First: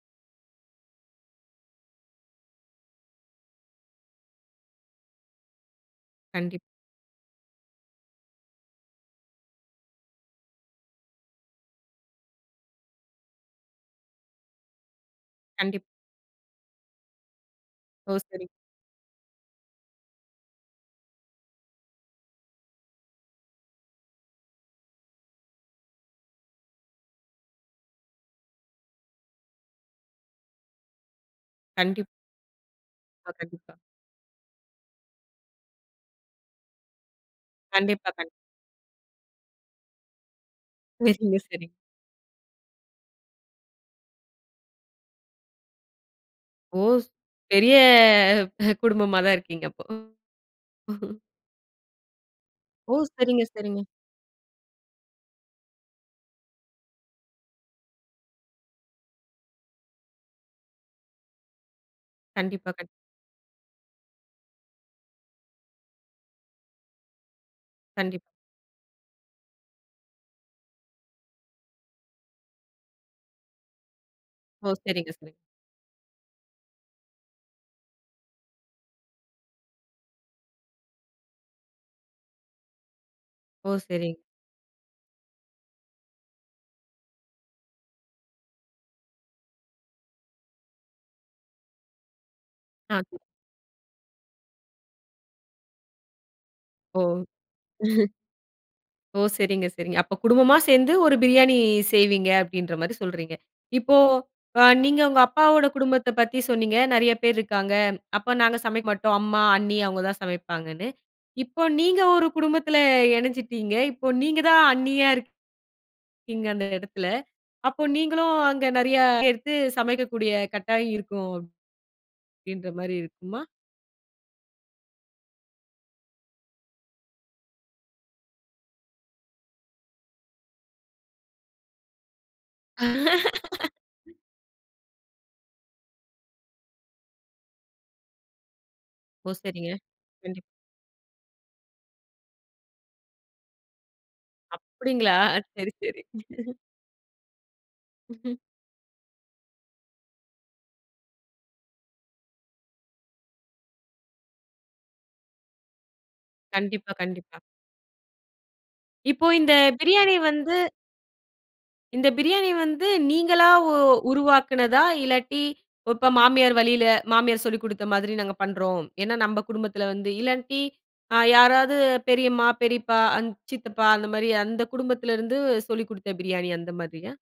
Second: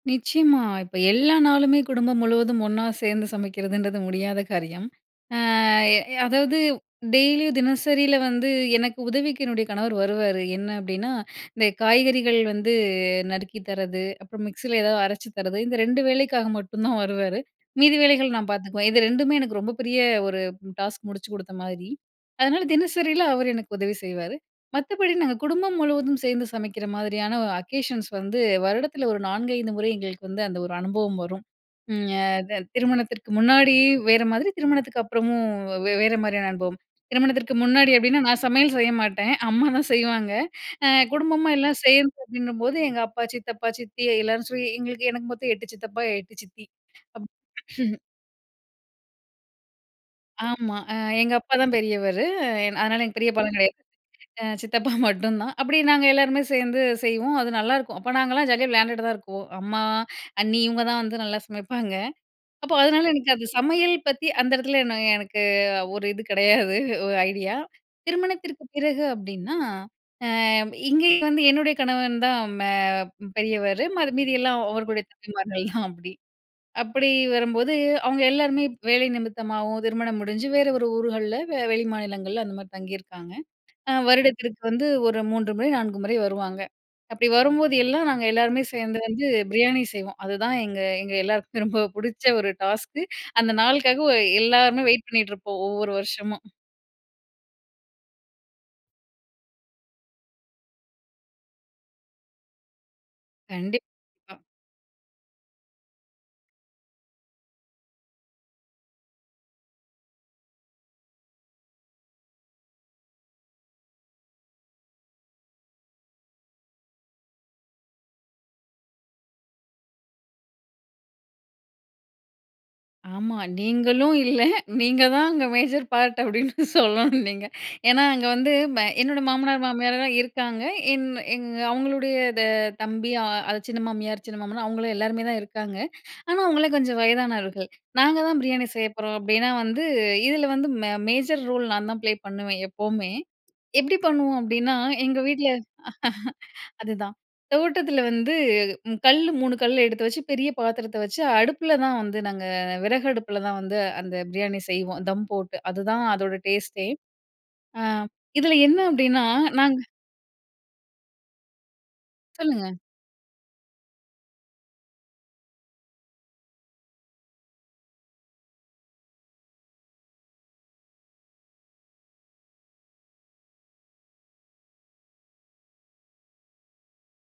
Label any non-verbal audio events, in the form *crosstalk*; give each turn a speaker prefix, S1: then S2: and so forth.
S1: நிச்சயமா, இப்ப எல்லா நாளுமே குடும்பம் முழுவதும் ஒண்ணா சேந்து சமைக்கிறதுன்றது முடியாத காரியம். அ எ அதாவது
S2: கண்டிப்
S1: டெய்லியும், தினசரில வந்து எனக்கு உதவிக்கு என்னுடைய கணவர் வருவாரு. என்ன அப்டின்னா, இந்த காய்கறிகள் வந்து நறுக்கி தர்றது, அப்புறம் மிக்ஸில ஏதாவது அரைச்சு தர்றது இந்த
S2: கண்டிப்
S1: 2 வேலைக்காக மட்டும் தான் வருவாரு. மீதி
S2: ஓ!
S1: வேலைகள்
S2: சரி.
S1: நான் பாத்துக்குவேன். இது 2மே எனக்கு ரொம்ப பெரிய ஒரு ம் டாஸ்க் முடிச்சு குடுத்த மாதிரி. அதனால தினசரியில அவர் எனக்கு உதவி செய்வாரு. மத்தபடி நாங்க குடும்பம் முழுவதும் சேர்ந்து சமைக்கிற மாதிரியான அக்கேஷன்ஸ் வந்து, வருடத்தில ஒரு 4, 5 முறை எங்களுக்கு வந்து அந்த ஒரு அனுபவம் வரும். ம்
S2: கண்டிப்
S1: ய த திருமணத்திற்கு
S2: *unintelligible* கண்டிப்பா.
S1: முன்னாடி வேற மாதிரி, திருமணத்துக்கு அப்புறமும் வே வேற மாரியான அனுபவம். திருமணத்திற்கு முன்னாடி
S2: கண்டிப்பா,
S1: எப்டின்னா,
S2: கண்
S1: நான் சமையல் செய்ய மாட்டேன். அம்மாதான் செய்வாங்க. அ
S2: *unintelligible*
S1: குடும்பமா
S2: சரி.
S1: எல்லாம் சேர்ந்து அப்டின்னும்போது, எங்க அப்பா, சித்தப்பா, சித்தி எல்லாரும் *unintelligible* எங்களுக்கு எனக்கு மொத்தம் 8 சித்தப்பா 8 சித்தி.
S2: ஓ! ஸ்
S1: அப்
S2: பெரிய
S1: *chuckles*
S2: குடும்பமாதான் இருக்கீங்க அப்போ.
S1: ஆமா. அ எங்க அப்பா தான் பெரியவரு. என்
S2: ஓ!
S1: அதனால எங்க
S2: சரிங்க
S1: பெரியப்பாலாம் கெடையாது.
S2: சரிங்க.
S1: அ சித்தப்பா மட்டும்தான். அப்டி நாங்க எல்லோருமே சேந்து செய்வோம். அது நல்லாருக்கும். அப்போ நாங்கலாம் ஜாலியா விளையாண்டுட்டு தான் இருக்குவோம். அம்மா, அண்ணி, இவுங்க தான் வந்து நல்லா சமைப்பாங்க.
S2: கண்டிப்பா
S1: அப்போ
S2: கண்
S1: அதனால எனக்கு அது சமையல் பத்தி அந்த எடத்துல நான் எனக்கு ஒரு இது கிடையாது 1 ஐடியா.
S2: கண்டிப்
S1: திருமணத்திற்கு பிறகு அப்டின்னா, அ இங்கேயும் வந்து என்னுடைய கணவன் தான் மே பெரியவரு. மரு மீதி எல்லாம்
S2: ஓ
S1: அவருடைய
S2: சரிங்க சரிங்க.
S1: தம்பிமார்கள் தான் அப்டி. அப்படி வரும்போது, அவுங்க எல்லாருமே வேலை நிமித்தமாவும், திருமணம் முடிஞ்சு, வேற ஒரு ஊர்கள்ல வெளி மாநிலங்கள்ல அந்த மாரி தங்கியிருக்காங்க.
S2: ஓ!
S1: அ
S2: சரி.
S1: வருடத்திற்கு வந்து ஒரு 3 முறை, 4 முறை வருவாங்க. அப்படி வரும்போது, எல்லாம் நாங்க எல்லாருமே சேந்து வந்து பிரியாணி செய்வோம். அதுதான் எங்க எங்க எல்லாருக்கும் ரொம்ப புடிச்ச 1
S2: ஆ.
S1: டாஸ்க்கு. அந்த நாளுக்காகவே எல்லாருமே வெயிட் பண்ணிகிட்டு இருப்போம் ஒவ்வொரு வருஷமும்.
S2: ஓ! *chuckles* ஓ! சரிங்க சரிங்க. அப்போ குடும்பமா சேந்து ஒரு பிரியாணி செய்வீங்க, அப்டின்ற மாரி சொல்றீங்க.
S1: கண்டிப்
S2: இப்போ
S1: பா
S2: அ நீங்க உங்க அப்பாவோட குடும்பத்தைப் பத்தி சொன்னீங்க. நெறைய பேர் இருக்காங்க. அப்ப நாங்க சமைக்க மாட்டோம். அம்மா, அண்ணி அவுங்க தான் சமைப்பாங்கன்னு. இப்போ நீங்க ஒரு குடும்பத்தில இணஞ்சுட்டீங்க. இப்போ நீங்க தான் அண்ணியா இருக் கீங்கன்ற எடத்தில அப்போ நீங்களும் அங்க நெறைய எடுத்து சமைக்கக்கூடிய கட்டாயம் இருக்கும். அப்டின்ற மாரி
S1: ஆமா
S2: இருக்குமா?
S1: நீங்களும் இல்ல நீங்க தான் அங்கே மேஜர் பார்ட் அப்படின்னு சொல்லணும் நீங்க. ஏன்னா அங்க வந்து, என்னோட மாமனார் மாமியார்லாம் இருக்காங்க. என் எங்க அவுங்களுடைய தெ தம்பி, அ அது சின்ன
S2: *laughs*
S1: மாமியார், சின்ன மாமனார் அவங்களும், எல்லாருமே தான் இருக்காங்க. ஆனா அவுங்க கொஞ்சம் வயதானவர்கள். "நாங்க தான் பிரியாணி செய்ய போறோம்."
S2: ஓ!
S1: அப்டின்னா
S2: சரிங்க,
S1: வந்து,
S2: கண்டிப்
S1: இதில வந்து மெ மேஜர் ரோல் நான் தான் ப்ளே பண்ணுவேன் எப்பவுமே. எப்டி பண்ணுவோம் அப்டின்னா,
S2: அப்டிங்களா?
S1: எங்க வீட்ல
S2: சரி சரி.
S1: *laughs* அதுதான். தோட்டத்தில வந்து,
S2: *chuckles*
S1: ம் கல்லு 3 கல்லு எடுத்து வச்சு, பெரிய பாத்திரத்த வச்சு அடுப்பில தான் வந்து நாங்க விறகு அடுப்பில தான் வந்து அந்த பிரியாணி செய்வோம், தம் போட்டு. அதுதான் அதோட டேஸ்ட்டே.
S2: கண்டிப்பா கண்டிப்பா.
S1: ஆ இதில என்ன அப்டின்னா,
S2: இப்போ இந்த
S1: நாங்க
S2: பிரியாணி வந்து இந்த பிரியாணி
S1: சொல்லுங்க.
S2: வந்து நீங்களா உ உருவாக்குனதா, இல்லாட்டி, இப்போ மாமியார் வழியில மாமியார் சொல்லிக் குடுத்த மாதிரி நாங்க பண்றோம். ஏன்னா, நம்ப குடும்பத்தில வந்து இல்லாட்டி அ யாராவது பெரியம்மா, பெரியப்பா, அந் சித்தப்பா அந்த மாரி அந்த குடும்பத்துலருந்து, சொல்லிக் குடுத்த பிரியாணி அந்த மாதிரியா?